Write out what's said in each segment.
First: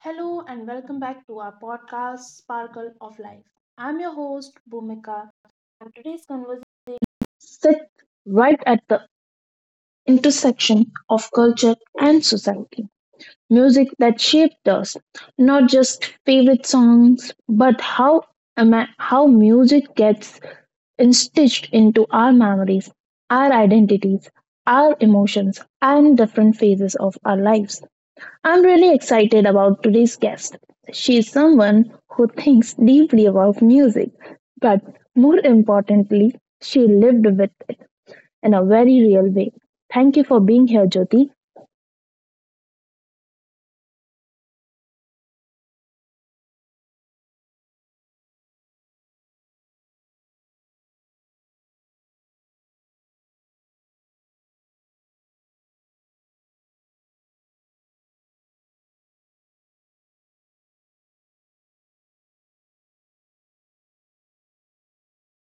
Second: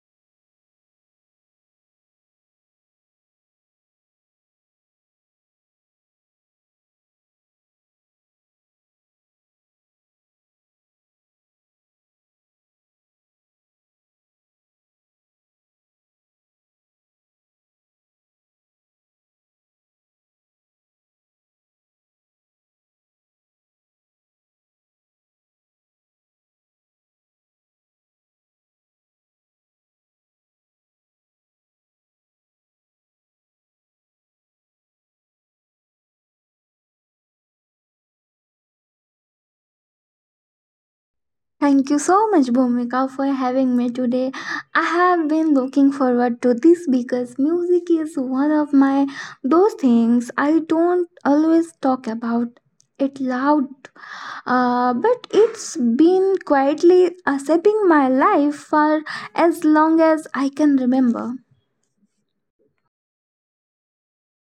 Hello and welcome back to our podcast, Sparkle of Life. I'm your host, Bhumika. Sit right at the intersection of culture and society. Music that shaped us, not just favorite songs, but how music gets stitched into our memories, our identities, our emotions, and different phases of our lives. I'm really excited about today's guest. She is someone who thinks deeply about music, but more importantly, she lived with it in a very real way. Thank you for being here, Jyoti. Thank you so much, Bhumika, for having me today. I have been looking forward to this because music is one of my those things I don't always talk about it loud, but it's been quietly shaping my life for as long as I can remember.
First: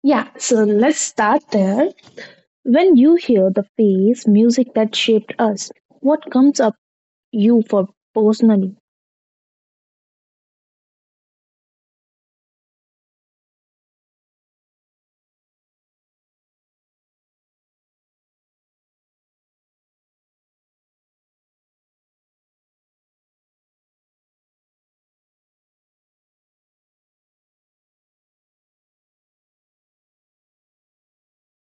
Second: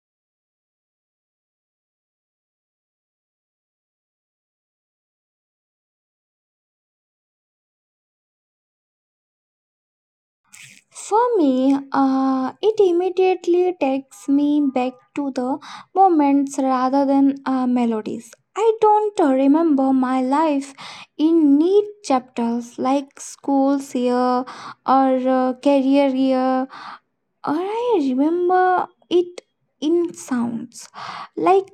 Yeah, so let's start there. When you hear the phrase music that shaped us, what comes up you for personally? For me, it immediately takes me back to the moments rather than melodies. I don't remember my life in neat chapters like school's year or career year, or I remember it in sounds like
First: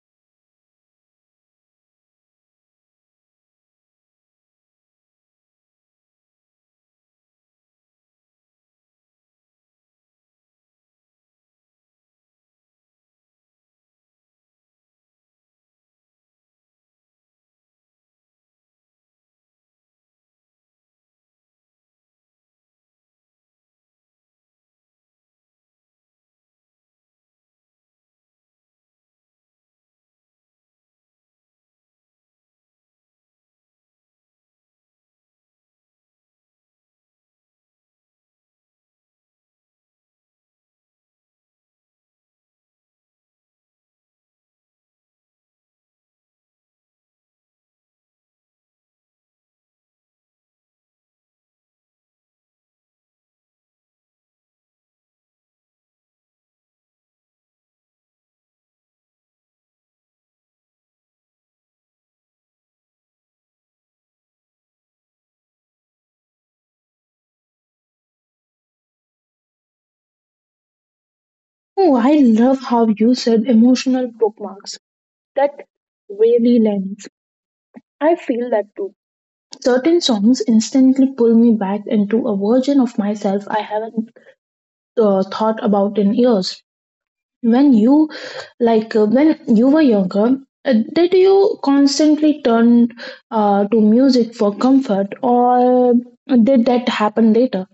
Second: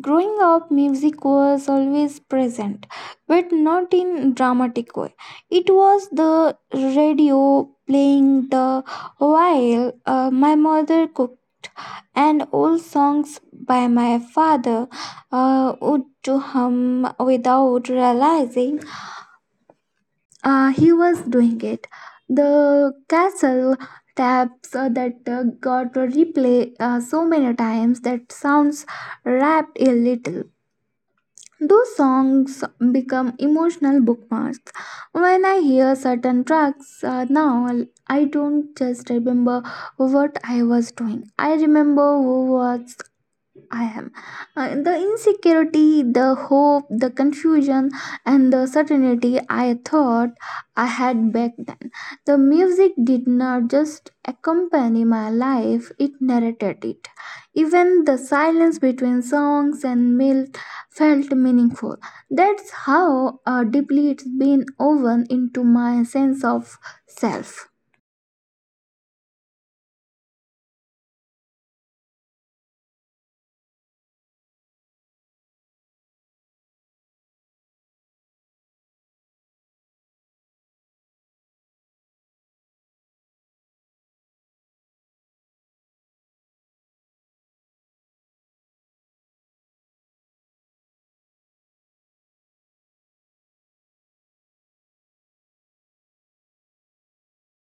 growing up, music was always present, but not in dramatic way. It was the radio playing the while my mother cooked, and old songs by my father would to hum without realizing he was doing it. The castle taps that got replay so many times that sounds rapped a little those songs become emotional bookmarks. When I hear certain tracks now, I don't just remember what I was doing. I remember who was I am. The insecurity, the hope, the confusion, and the certainty I thought I had back then. The music did not just accompany my life, it narrated it. Even the silence between songs and meals felt meaningful. That's how deeply it's been woven into my sense of self. Oh, I love how you said emotional bookmarks. That really lands. I feel that too. Certain songs instantly pull me back into a version of myself I haven't thought about in years. When you, when you were younger, did you constantly turn to music for comfort, or did that happen later?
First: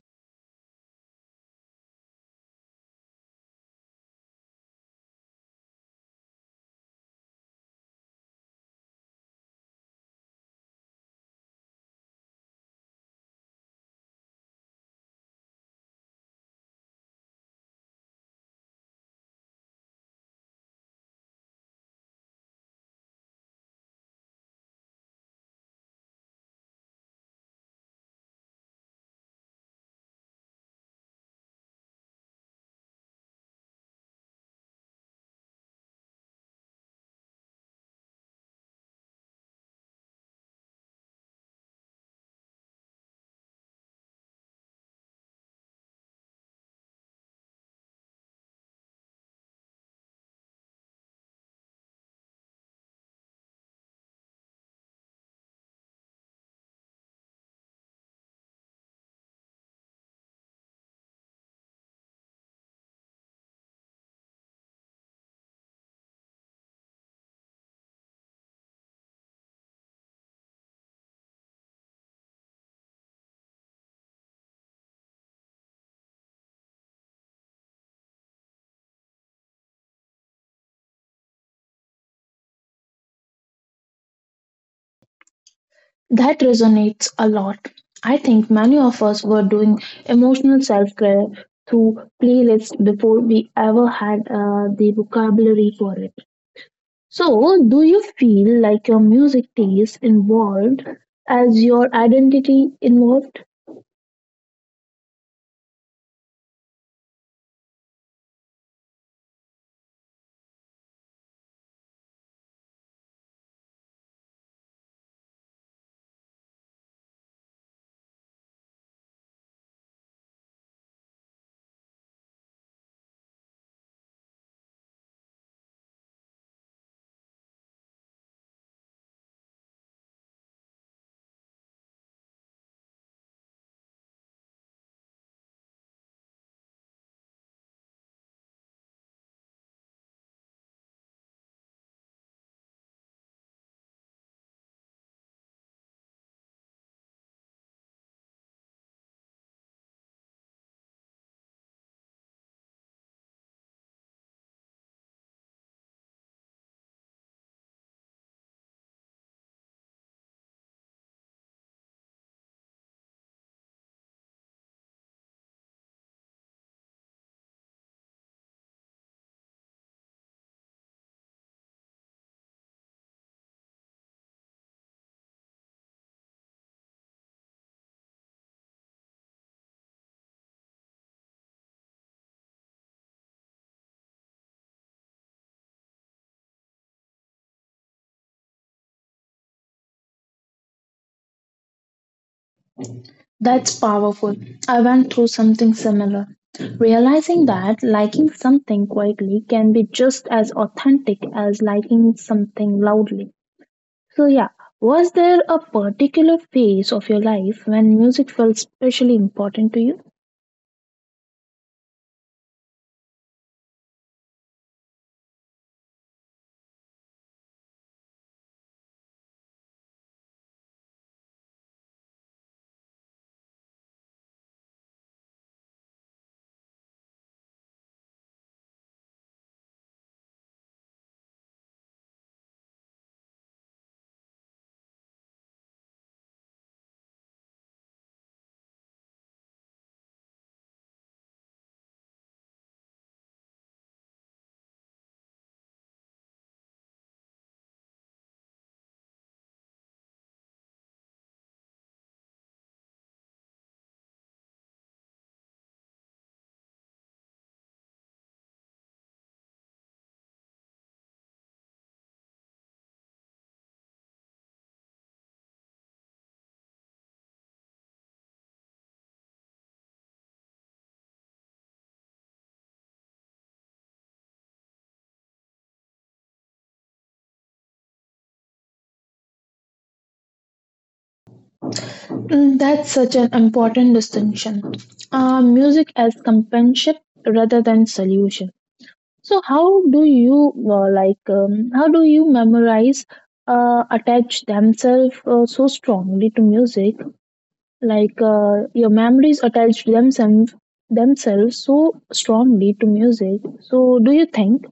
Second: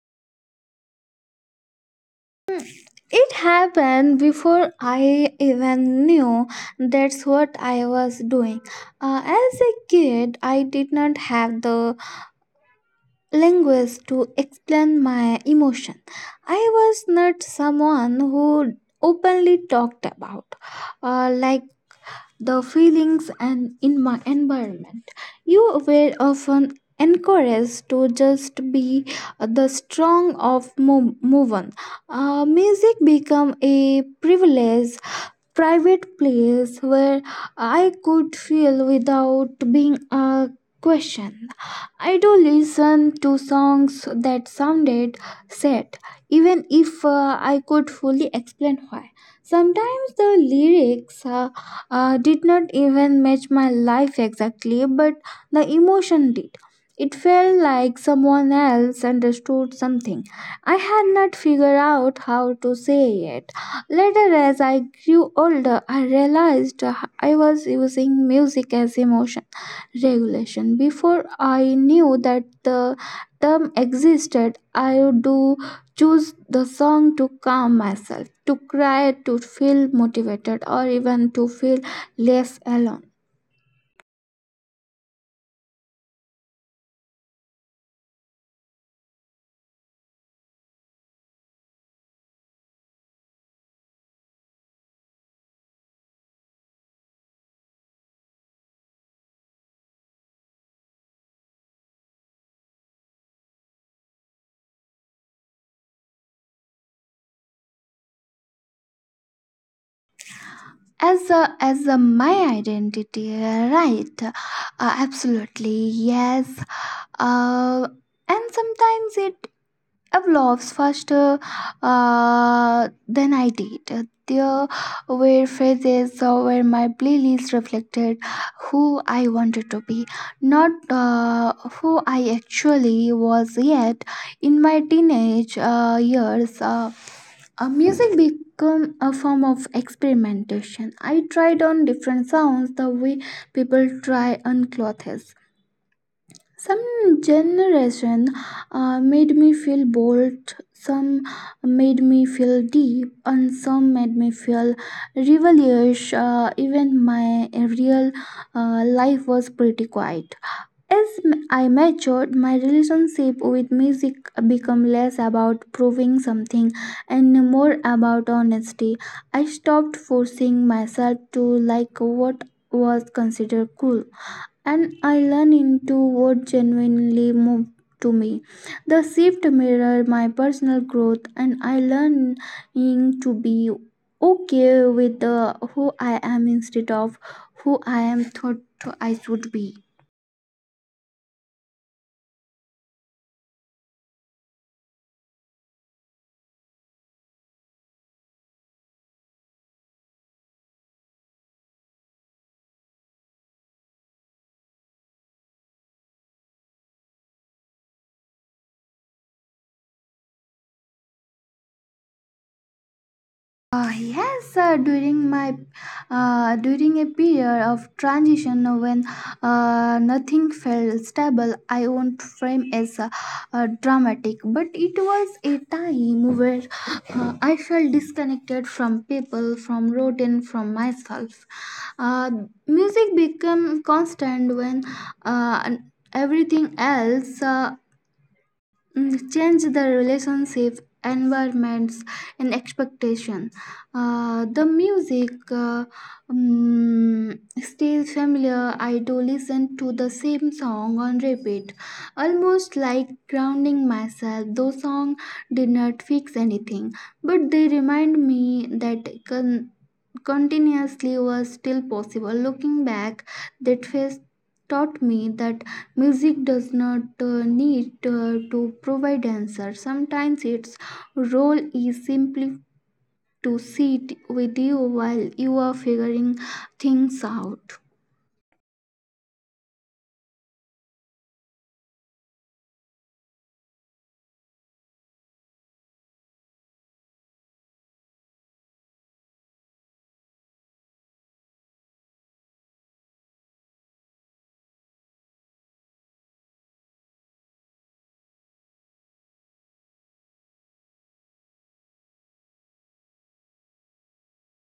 It happened before I even knew that's what I was doing. As a kid, I did not have the language to explain my emotion. I was not someone who openly talked about, like the feelings and in my environment. You were often encouraged to just be the strong of move on. Music became a privilege, private place where I could feel without being a question. I do listen to songs that sounded sad, even if I could fully explain why. Sometimes the lyrics did not even match my life exactly, but the emotion did. It felt like someone else understood something. I had not figured out how to say yet. Later, as I grew older, I realized I was using music as emotion regulation. Before I knew that the term existed, I do choose the song to calm myself, to cry, to feel motivated, or even to feel less alone. That resonates a lot. I think many of us were doing emotional self care through playlists before we ever had the vocabulary for it. So, do you feel like your music taste involved as your identity involved? As a my identity right, absolutely yes, uh, and sometimes it evolves faster than I did. There were phases where my playlist reflected who I wanted to be, not who I actually was yet. In my teenage years, music become a form of experimentation. I tried on different sounds the way people try on clothes. Some generation made me feel bold, some made me feel deep, and some made me feel rebellious. Even my real life was pretty quiet. As I matured, my relationship with music became less about proving something and more about honesty. I stopped forcing myself to like what was considered cool, and I learned into what genuinely moved to me. The shift mirrored my personal growth, and I learned to be okay with the who I am instead of who I am thought I should be. That's powerful. I went through something similar. Realizing that liking something quietly can be just as authentic as liking something loudly. So, yeah, was there a particular phase of your life when music felt especially important to you? Yes, during my during a period of transition when nothing felt stable, I won't frame as dramatic, but it was a time where I felt disconnected from people, from routine, from myself. Uh, music became constant when uh, everything else change the relationship environments and expectation. The music, mm, stays familiar. I do listen to the same song on repeat almost like grounding myself. Those song did not fix anything, but they remind me that continuously was still possible. Looking back, that phase taught me that music does not need to provide answers. Sometimes its role is simply to sit with you while you are figuring things out. Mm, that's such an important distinction. Music as companionship rather than solution. So how do you memorize attach themselves so strongly to music? Your memories attach themselves so strongly to music. So do you think?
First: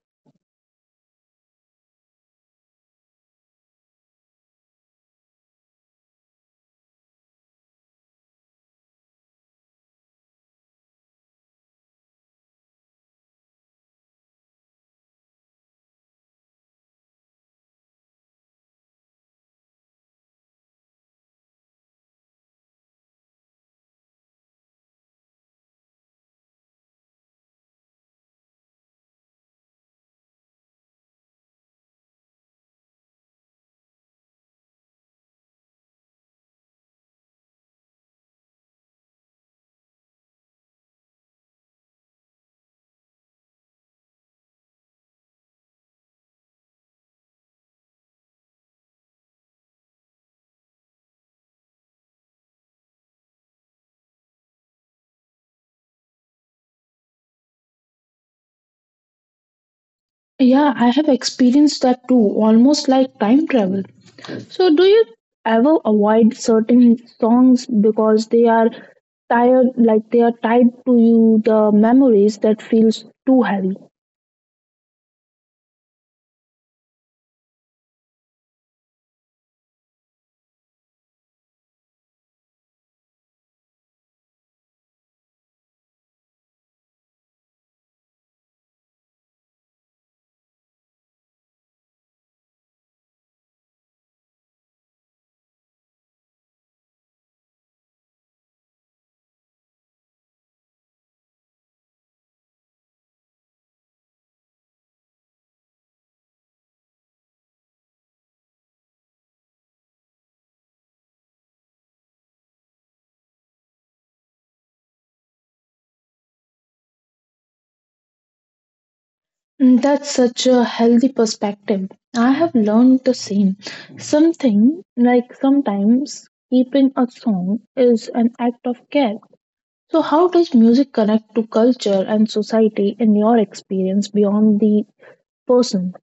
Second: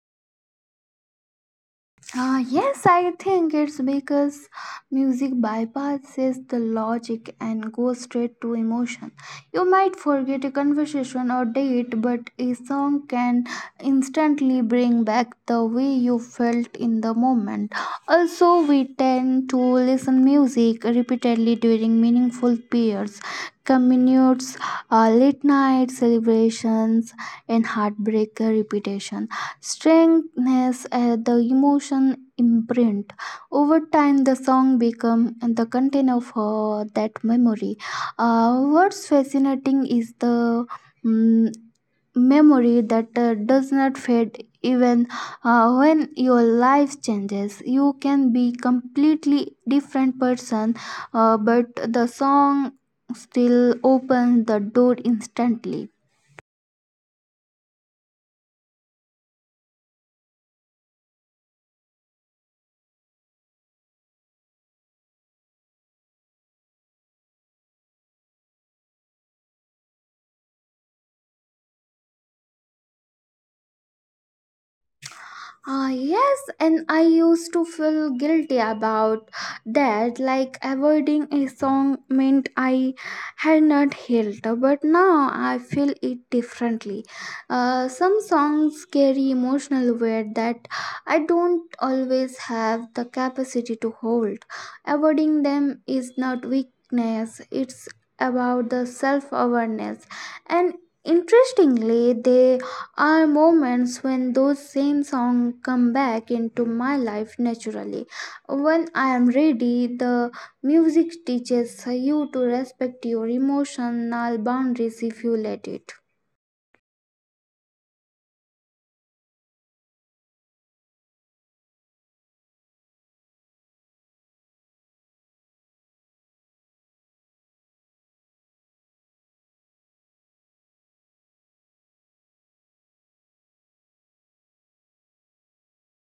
Ah, yes, I think it's because music bypasses the logic and goes straight to emotion. You might forget a conversation or date, but a song can instantly bring back the way you felt in the moment. Also, we tend to listen music repeatedly during meaningful periods, commutes, late night celebrations, and heartbreak. Repetition strengthens the emotion imprint. Over time the song become the content of that memory. What's fascinating is the mm, memory that does not fade even when your life changes. You can be completely different person, but the song still opens the door instantly. Yeah, I have experienced that too, almost like time travel. So do you ever avoid certain songs because they are tired like they are tied to you the memories that feels too heavy? Ah, yes, and I used to feel guilty about that, like avoiding a song meant I had not healed. But now I feel it differently. Some songs carry emotional weight that I don't always have the capacity to hold. Avoiding them is not weakness, it's about the self awareness. And interestingly, they are moments when those same songs come back into my life naturally. When I am ready, the music teaches you to respect your emotional boundaries if you let it. Mm, that's such a healthy perspective. I have learned the same. Something like sometimes keeping a song is an act of care. So, how does music connect to culture and society in your experience beyond the person?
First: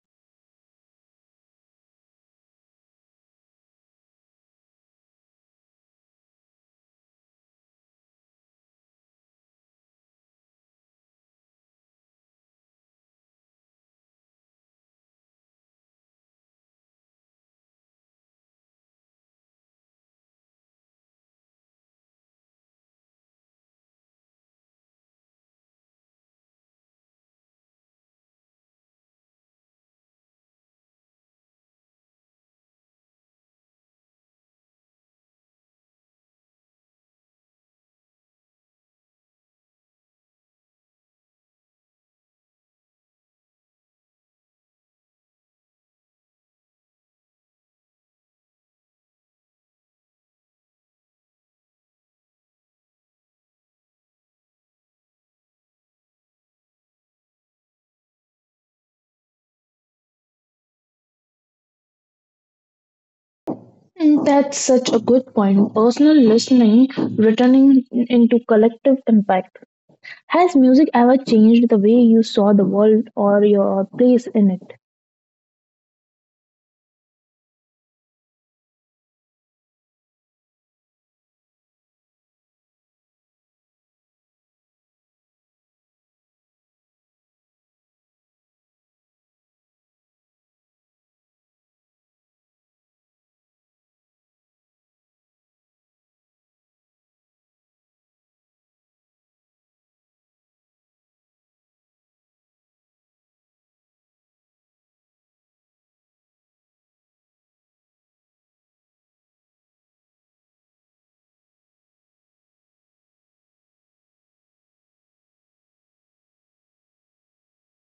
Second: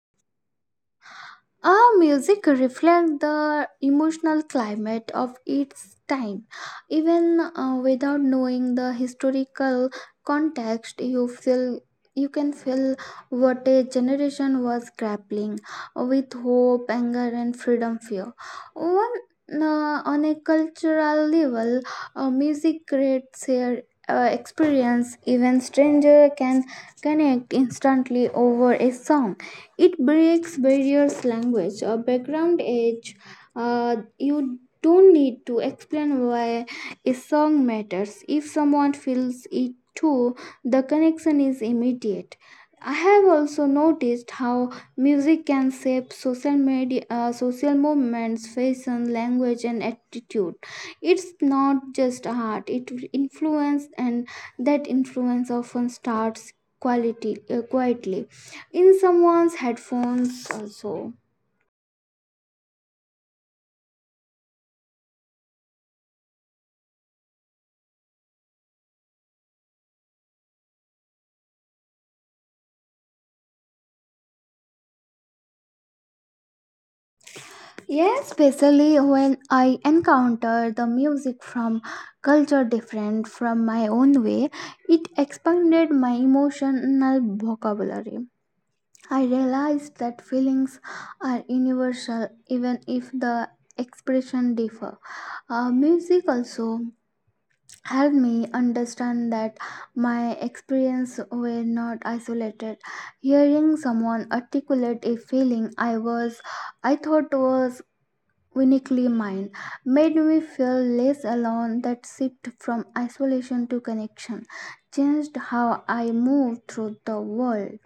Our music reflects the emotional climate of its time. Even without knowing the historical context, you feel you can feel what a generation was grappling with. Hope, anger, and freedom fear. One on a cultural level, music creates a experience. Even stranger can connect instantly over a song. It breaks barriers, language, or background age. You don't need to explain why a song matters. If someone feels it too, the connection is immediate. I have also noticed how music can shape social media, social movements, fashion, language, and attitude. It's not just art; it influence, and that influence often starts quality quietly in someone's headphones also. Mm, that's such a good point. Personal listening, returning into collective impact. Has music ever changed the way you saw the world or your place in it? Yes, especially when I encounter the music from culture different from my own way, it expanded my emotional vocabulary. I realized that feelings are universal even if the expression differ. Music also helped me understand that my experience were not isolated. Hearing someone articulate a feeling I thought was uniquely mine made me feel less alone. That shift from isolation to connection changed how I moved through the world.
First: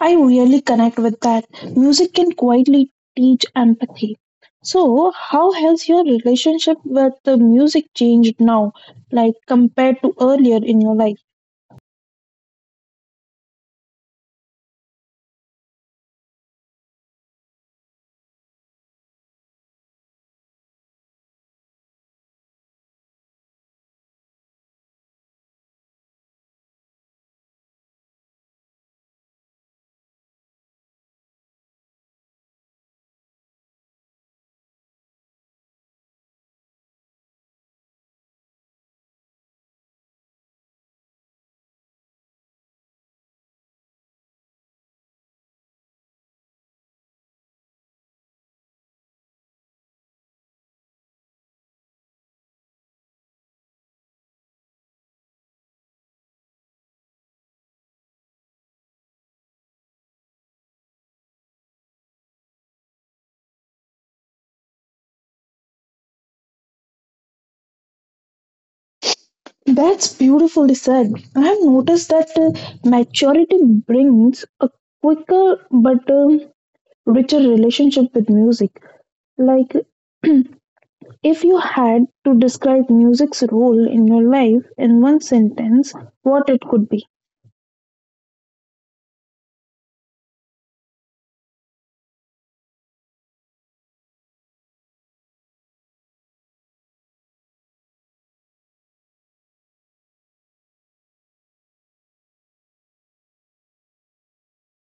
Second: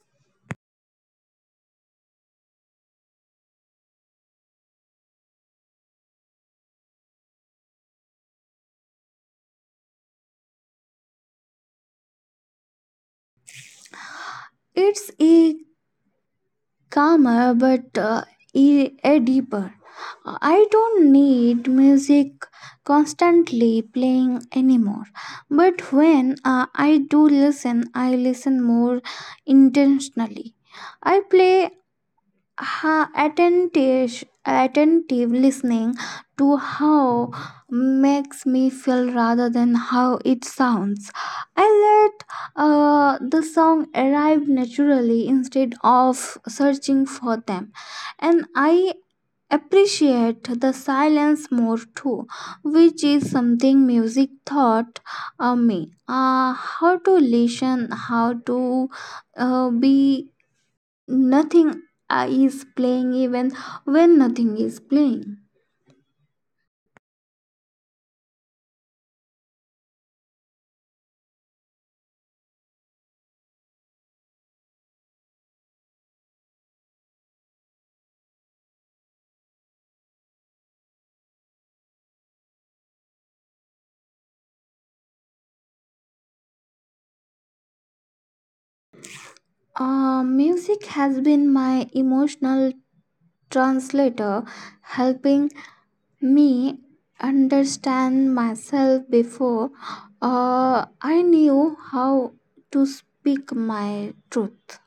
I really connect with that. Music can quietly teach empathy. So, how has your relationship with the music changed now, like compared to earlier in your life? It's a calmer but a deeper. I don't need music constantly playing anymore. But when I do listen, I listen more intentionally. I play attentive listening to how makes me feel rather than how it sounds. I let the song arrive naturally instead of searching for them, and I appreciate the silence more too, which is something music taught me. How to listen, how to be nothing is playing even when nothing is playing. That's beautifully said. I have noticed that maturity brings a quicker but richer relationship with music. Like, if you had to describe music's role in your life in one sentence, what it could be? Music has been my emotional translator, helping me understand myself before I knew how to speak my truth.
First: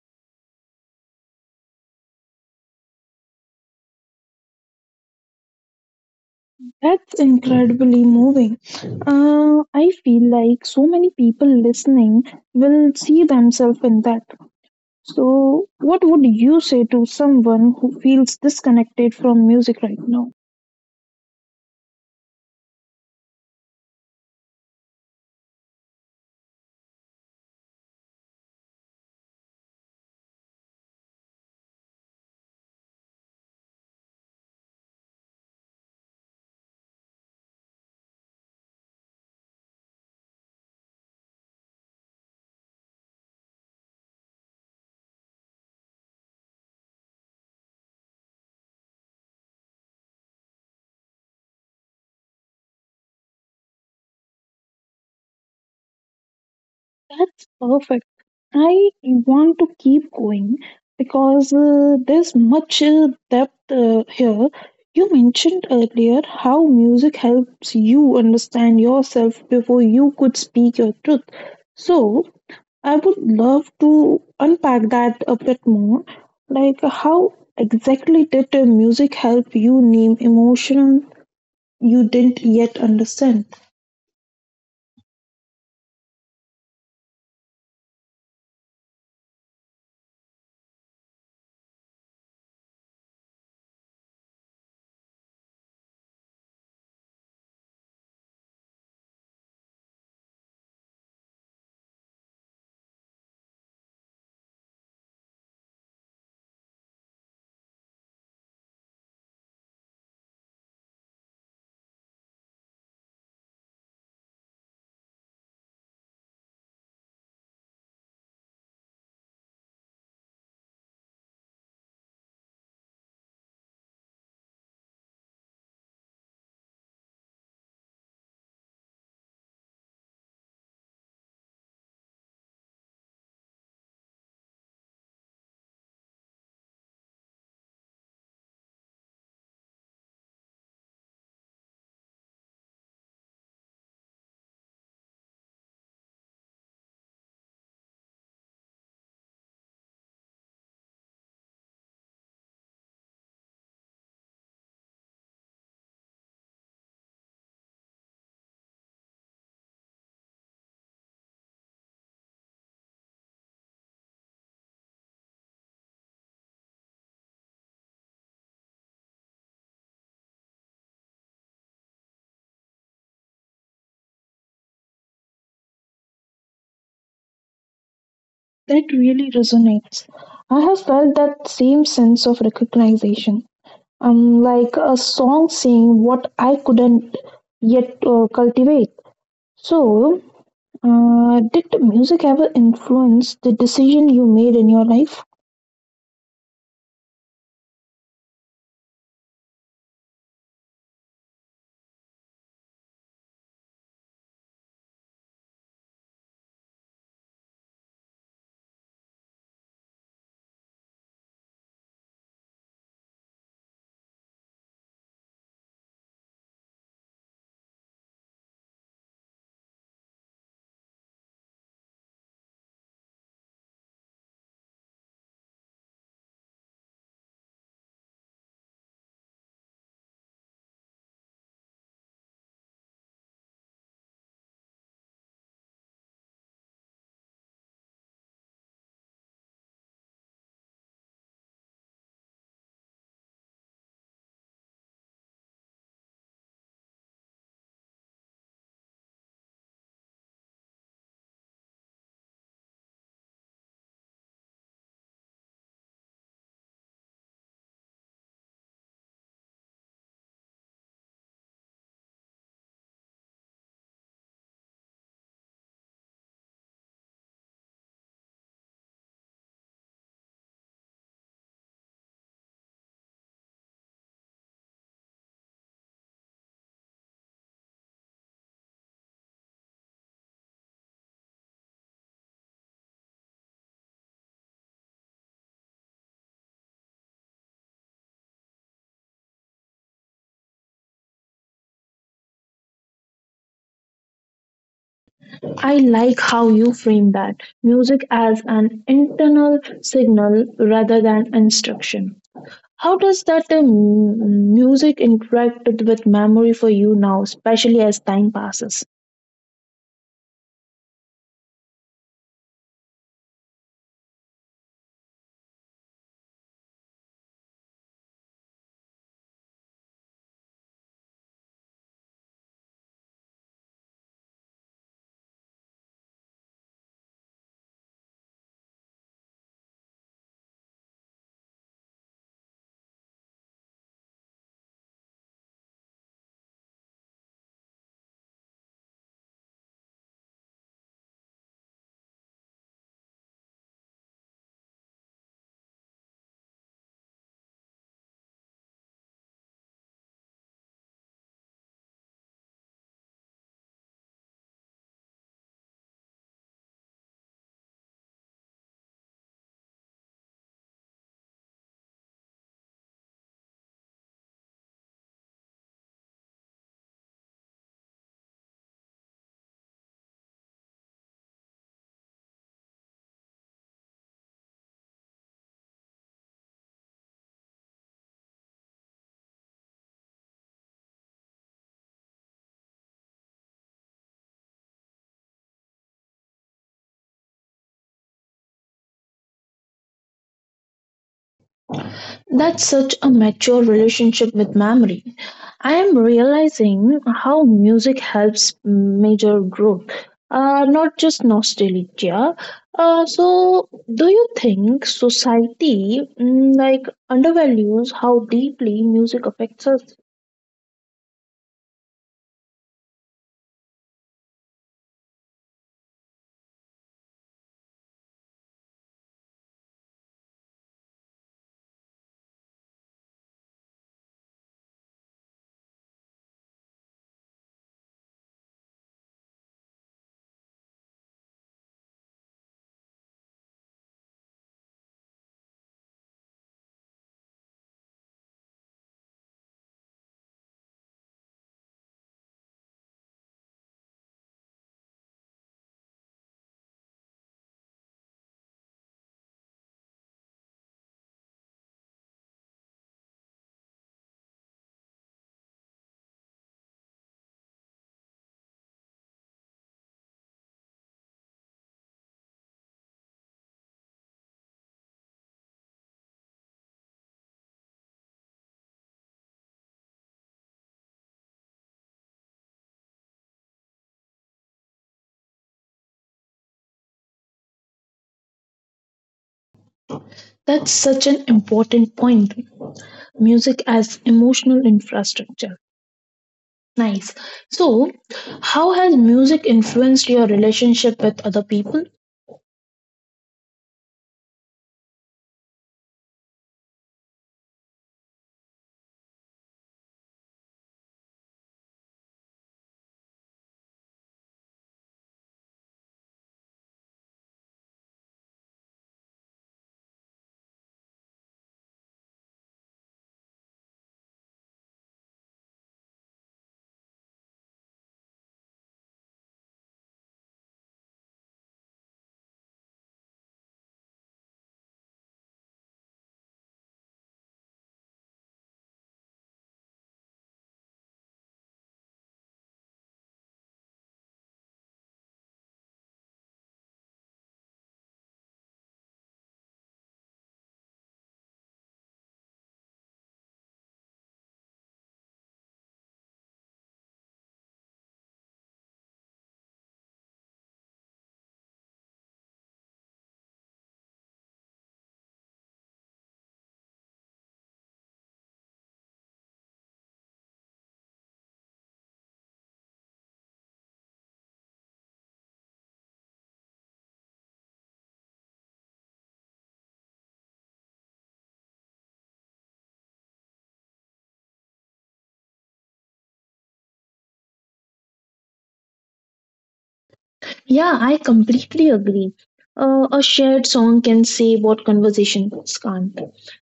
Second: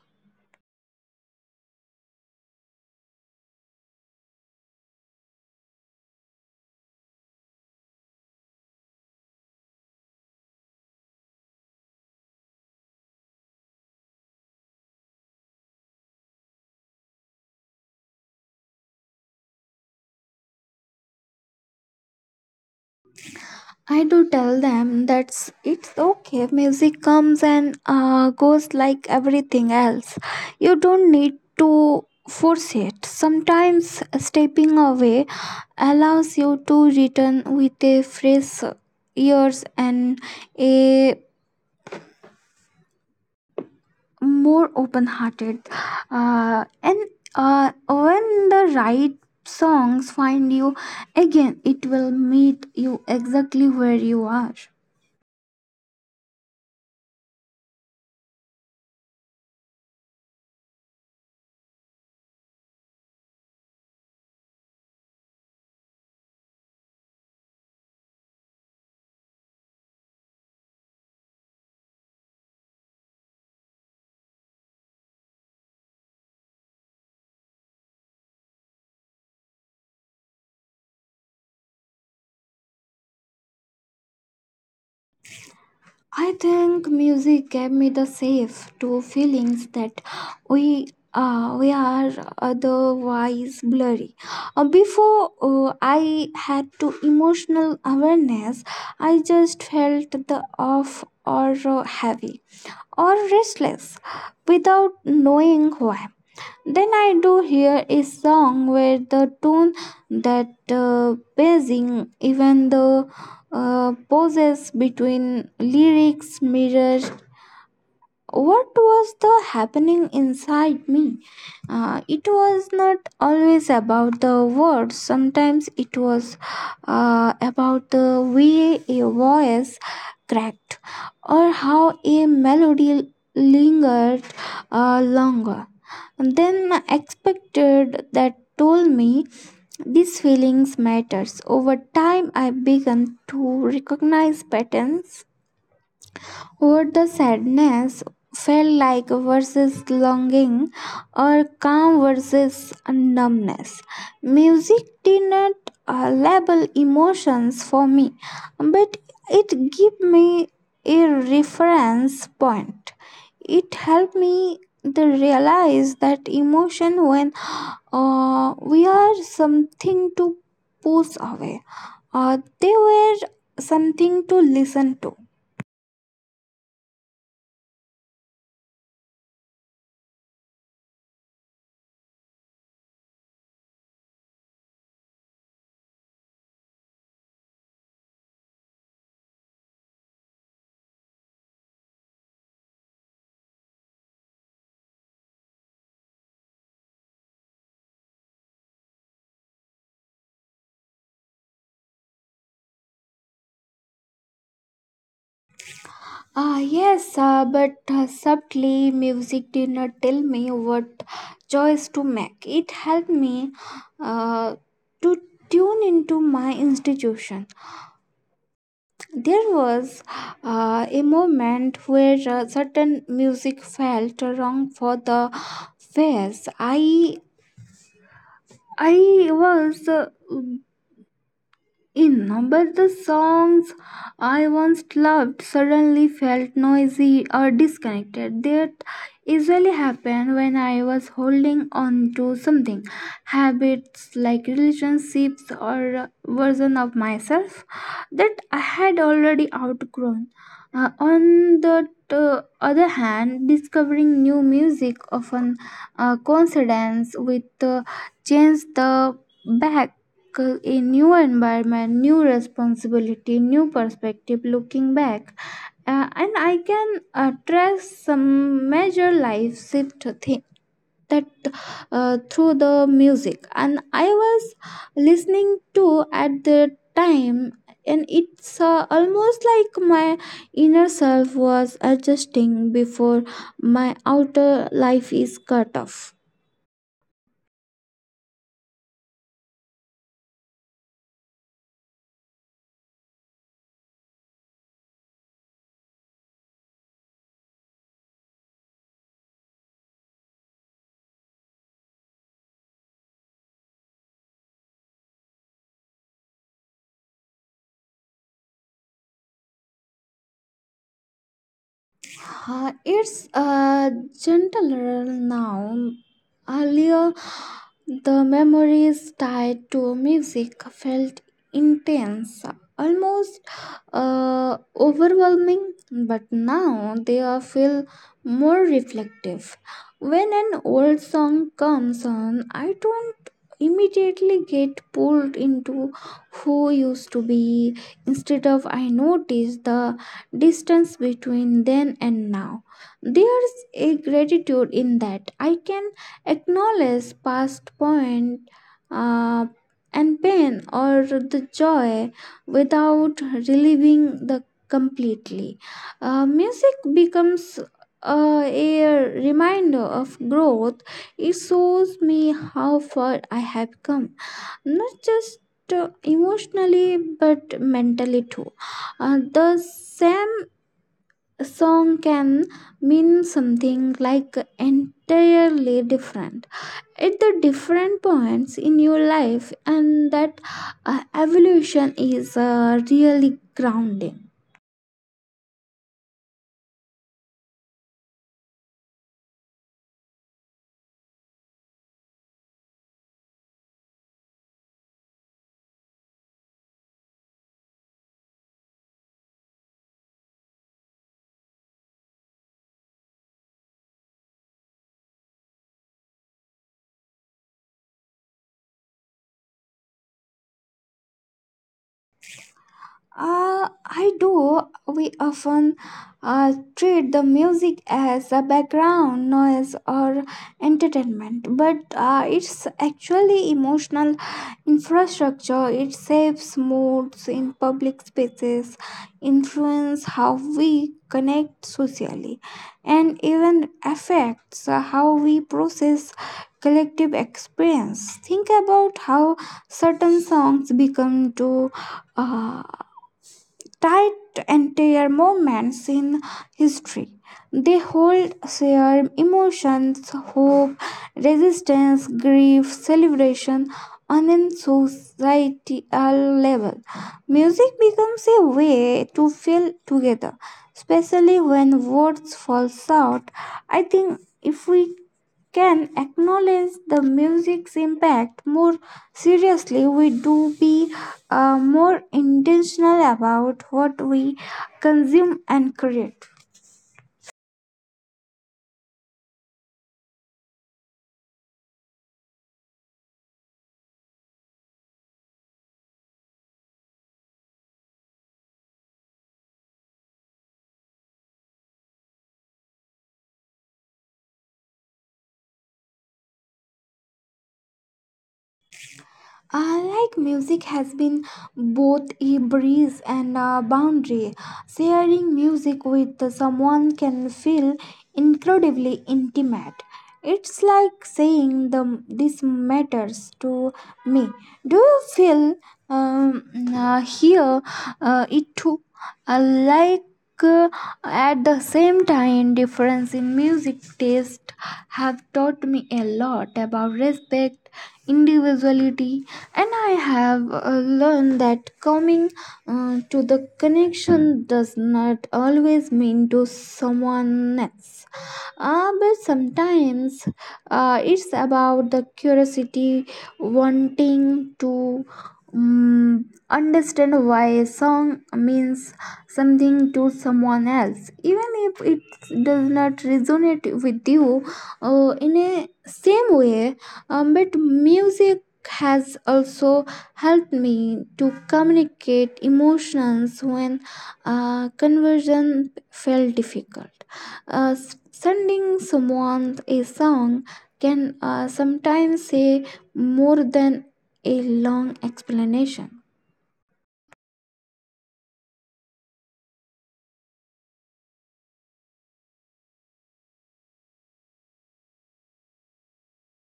That's incredibly moving. I feel like so many people listening will see themselves in that. So, what would you say to someone who feels disconnected from music right now? I do tell them that's it's okay. Music comes and goes like everything else. You don't need to force it. Sometimes stepping away allows you to return with a fresh ears and a more open-hearted. And when the right songs find you again, it will meet you exactly where you are. That's perfect. I want to keep going because there's much depth here. You mentioned earlier how music helps you understand yourself before you could speak your truth. So, I would love to unpack that a bit more. Like, how exactly did the music help you name emotion you didn't yet understand? I think music gave me the safe to feelings that we we are otherwise blurry. Before I had to emotional awareness, I just felt the off or heavy or restless without knowing why. Then I do hear a song where the tune that buzzing, even the pauses between lyrics mirrors what was the happening inside me. It was not always about the words. Sometimes it was about the way a voice cracked or how a melody lingered longer than expected. That told me these feelings matters. Over time I began to recognize patterns, what the sadness felt like versus longing, or calm versus numbness. Music did not label emotions for me, but it gave me a reference point. It helped me to realize that emotion when we are something to push away, they were something to listen to. That really resonates. I have felt that same sense of recognition. Like a song saying what I couldn't yet cultivate. So, did the music ever influence the decision you made in your life? Ah, yes, but subtly music did not tell me what choice to make. It helped me uh, to tune into my institution. There was a moment where certain music felt wrong for the phase. I was remember the songs I once loved suddenly felt noisy or disconnected. That usually happened when I was holding on to something, habits like relationships or a version of myself that I had already outgrown. On the other hand, discovering new music often coincides with change the back a new environment, new responsibility, new perspective. Looking back, and I can trace some major life shift thing that through the music and I was listening to at the time. And it's almost like my inner self was adjusting before my outer life is cut off. I like how you frame that music as an internal signal rather than instruction. How does that music interact with memory for you now, especially as time passes? It's a gentler now. Earlier, the memories tied to music felt intense, almost overwhelming, but now they are feel more reflective. When an old song comes on, I don't immediately get pulled into who used to be. Instead of, I notice the distance between then and now. There's a gratitude in that. I can acknowledge past point uh, and pain or the joy without reliving the completely. Music becomes a reminder of growth. It shows me how far I have come, not just emotionally but mentally too. The same a song can mean something like entirely different at the different points in your life, and that evolution is really grounding. That's such a mature relationship with memory. I am realizing how music helps major growth, not just nostalgia. So, do you think society like undervalues how deeply music affects us? I do. We often treat the music as a background noise or entertainment, but it's actually emotional infrastructure. It shapes moods in public spaces, influence how we connect socially, and even affects how we process collective experience. Think about how certain songs become to uh, tied to entire moments in history. They hold shared emotions, hope, resistance, grief, celebration on a societal level. Music becomes a way to feel together, especially when words fall short. I think if we can acknowledge the music's impact more seriously, we do be more intentional about what we consume and create. That's such an important point. Music as emotional infrastructure. Nice. So, how has music influenced your relationship with other people? Like music has been both a breeze and a boundary. Sharing music with someone can feel incredibly intimate. It's like saying the, this matters to me. Do you feel um, here it too? Like uh, at the same time, difference in music taste have taught me a lot about respect individuality, and I have learned that coming to the connection does not always mean to someone else, but sometimes it's about the curiosity wanting to understand why a song means something to someone else, even if it does not resonate with you in a same way. But music has also helped me to communicate emotions when conversion felt difficult. Sending someone a song can sometimes say more than a long explanation. Yeah, I completely agree. A shared song can say what conversations can't.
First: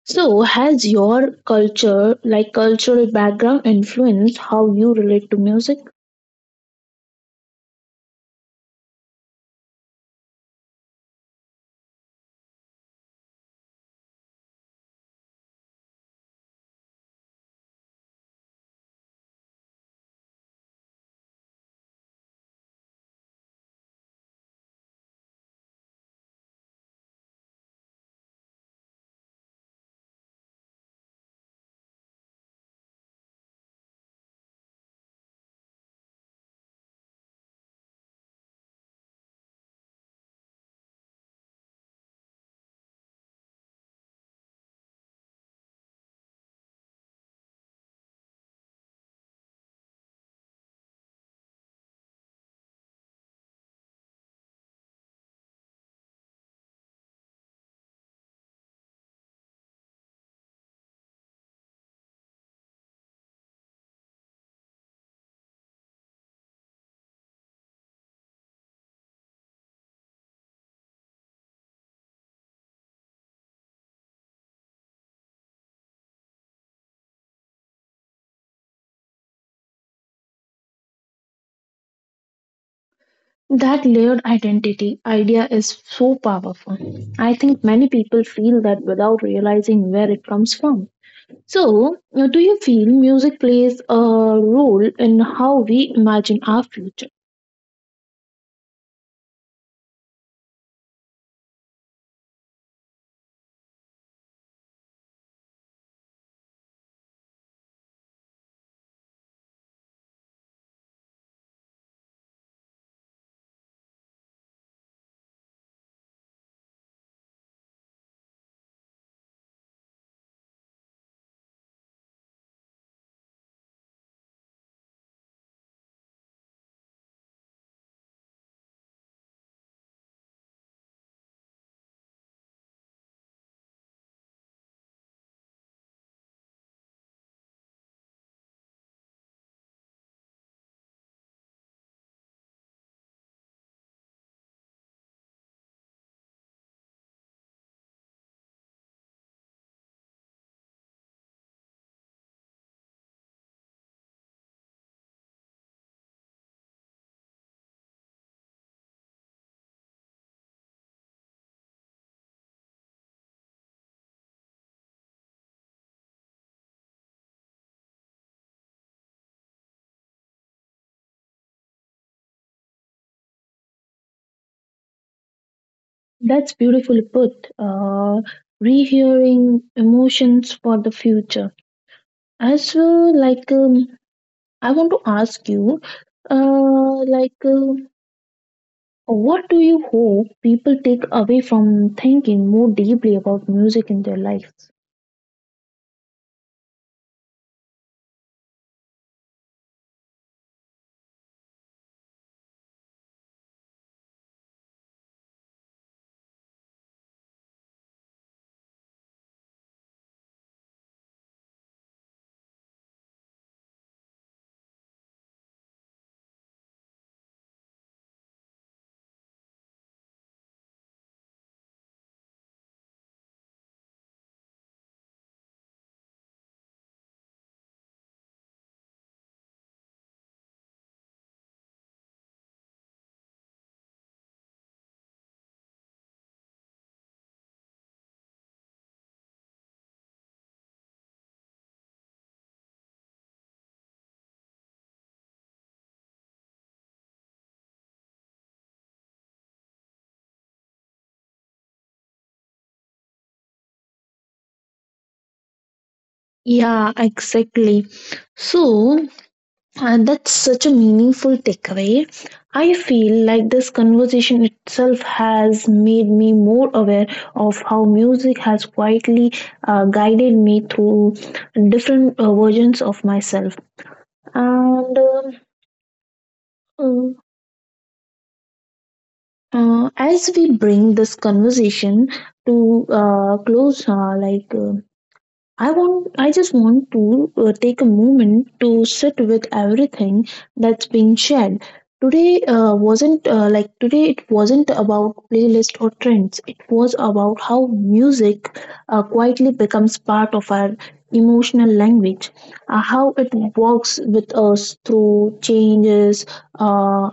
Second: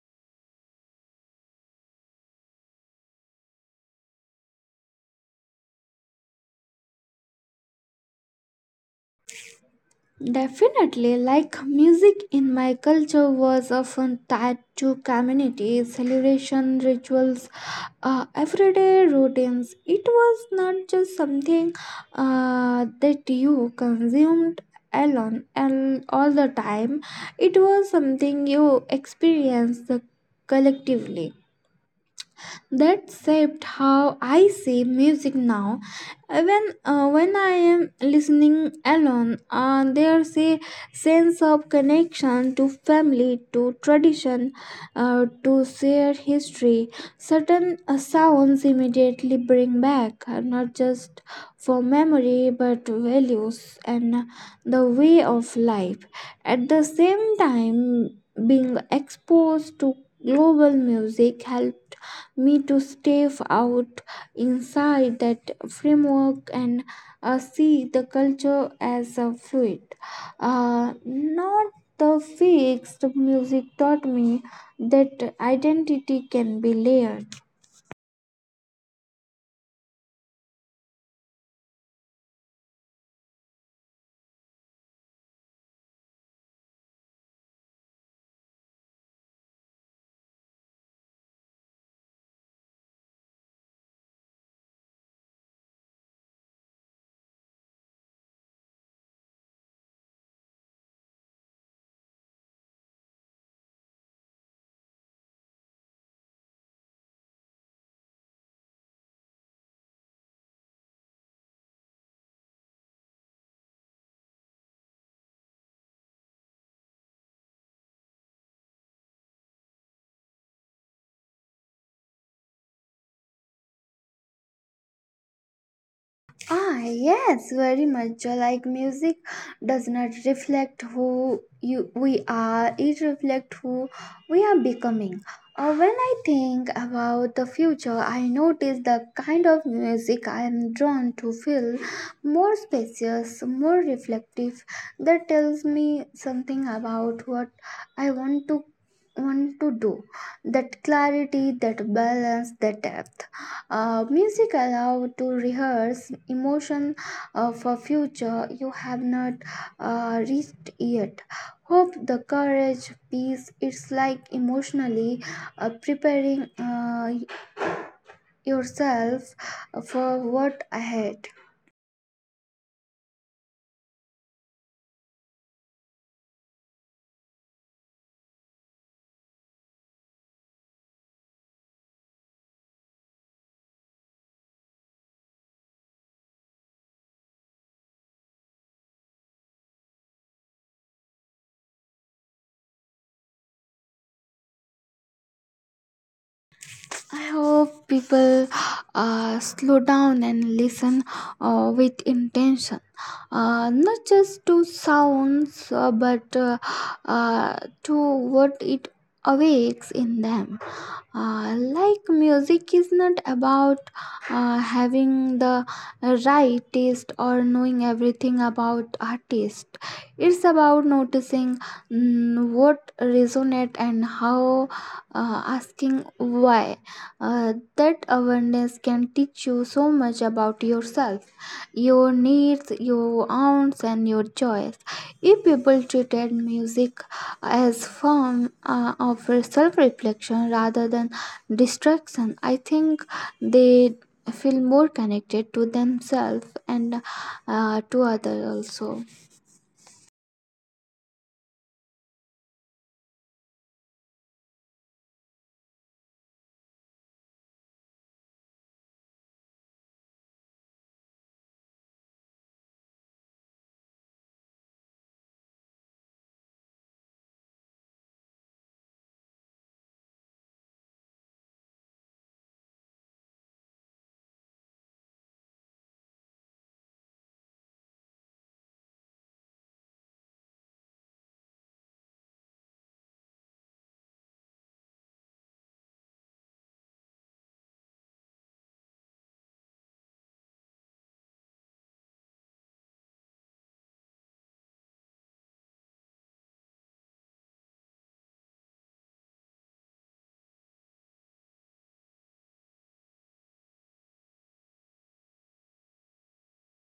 So, has your culture, like cultural background, influenced how you relate to music? Definitely, like music in my culture was often tied to community celebration rituals, everyday routines. It was not just something that you consumed alone and all the time. It was something you experienced collectively that shaped how I see music now. Even when I am listening alone, there's a sense of connection to family, to tradition, to shared history. Certain sounds immediately bring back not just for memory but values and the way of life. At the same time, being exposed to global music helps me to step out inside that framework and see the culture as a fluid, not the fixed music taught me that identity can be layered. That layered identity idea is so powerful. I think many people feel that without realizing where it comes from. So, do you feel music plays a role in how we imagine our future? Ah, yes, very much. Like music does not reflect who you we are, it reflects who we are becoming. When I think about the future, I notice the kind of music I am drawn to feel more spacious, more reflective. That tells me something about what I want to do. That clarity, that balance, that depth. Music allow to rehearse emotion of a future you have not reached yet. Hope, the courage, peace. It's like emotionally preparing yourself for what ahead. That's beautifully put. Rehearing emotions for the future. As well, like, um, I want to ask you, uh, like, um What do you hope people take away from thinking more deeply about music in their lives? I hope people slow down and listen with intention, not just to sounds, but uh, to what it awakes in them. Like music is not about having the right taste or knowing everything about artist. It's about noticing what resonate, and how, asking why. That awareness can teach you so much about yourself, your needs, your wants, and your joys. If people treated music as form of self-reflection rather than distraction, I think they feel more connected to themselves and to others also. Yeah, exactly. So, and that's such a meaningful takeaway. I feel like this conversation itself has made me more aware of how music has quietly guided me through different versions of myself. And um, as we bring this conversation to close, I just want to take a moment to sit with everything that's been shared. Today It wasn't about playlist or trends. It was about how music quietly becomes part of our emotional language, how it works with us through changes, uh,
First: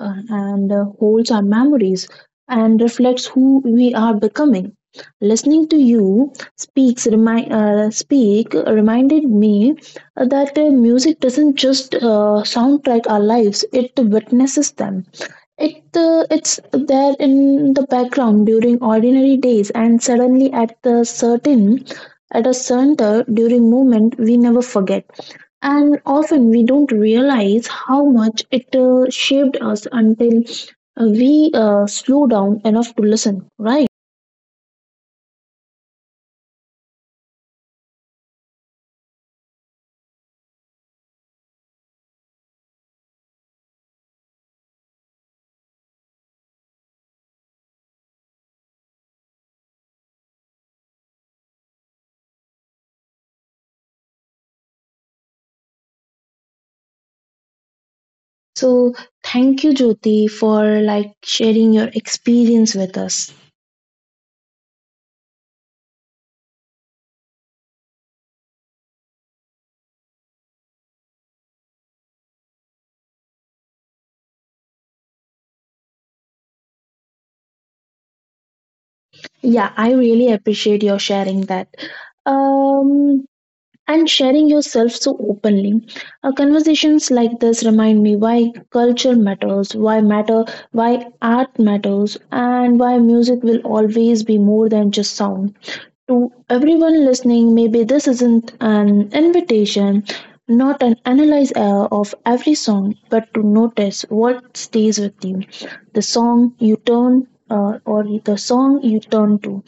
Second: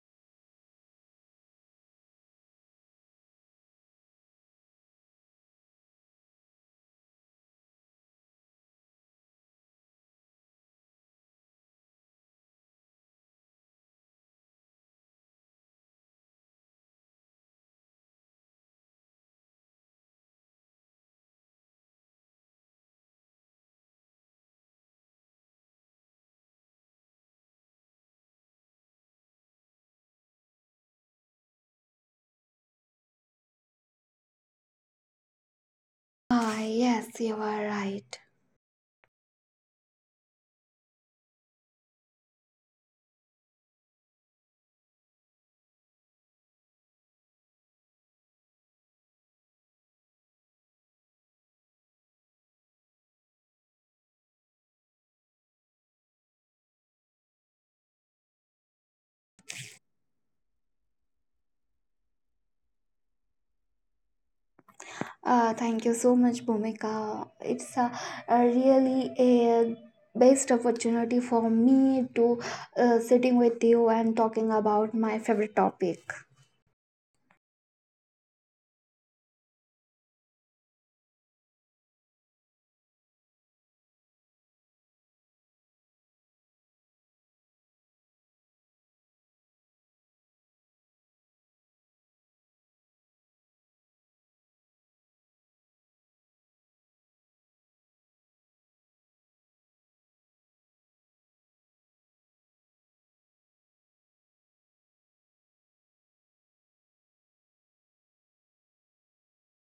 and holds our memories and reflects who we are becoming. Listening to you speak reminded me that music doesn't just soundtrack our lives; it witnesses them. It's there in the background during ordinary days, and suddenly at the certain at a center during movement we never forget, and often we don't realize how much it shaped us until we slow down enough to listen, right? Ah, yes, you are right. So thank you, Jyoti, for like sharing your experience with us. Thank you so much, Bhumika. It's a really a best opportunity for me to sitting with you and talking about my favorite topic. Yeah, I really appreciate your sharing that. Um, and sharing yourself so openly. Conversations like this remind me why culture matters, why matter, why art matters, and why music will always be more than just sound. To everyone listening, maybe this isn't an invitation, not an analyze of every song, but to notice what stays with you, the song you turn or the song you turn to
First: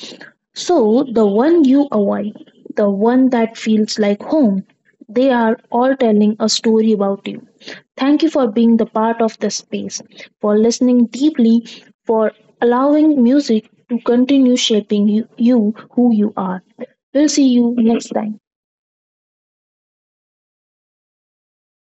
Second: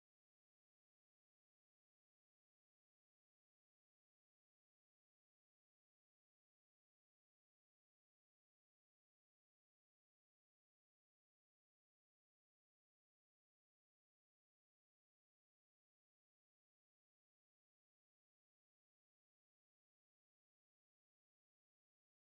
so, the one you avoid, the one that feels like home, they are all telling a story about you. Thank you for being the part of the space, for listening deeply, for allowing music to continue shaping you, you who you are. We'll see you next time.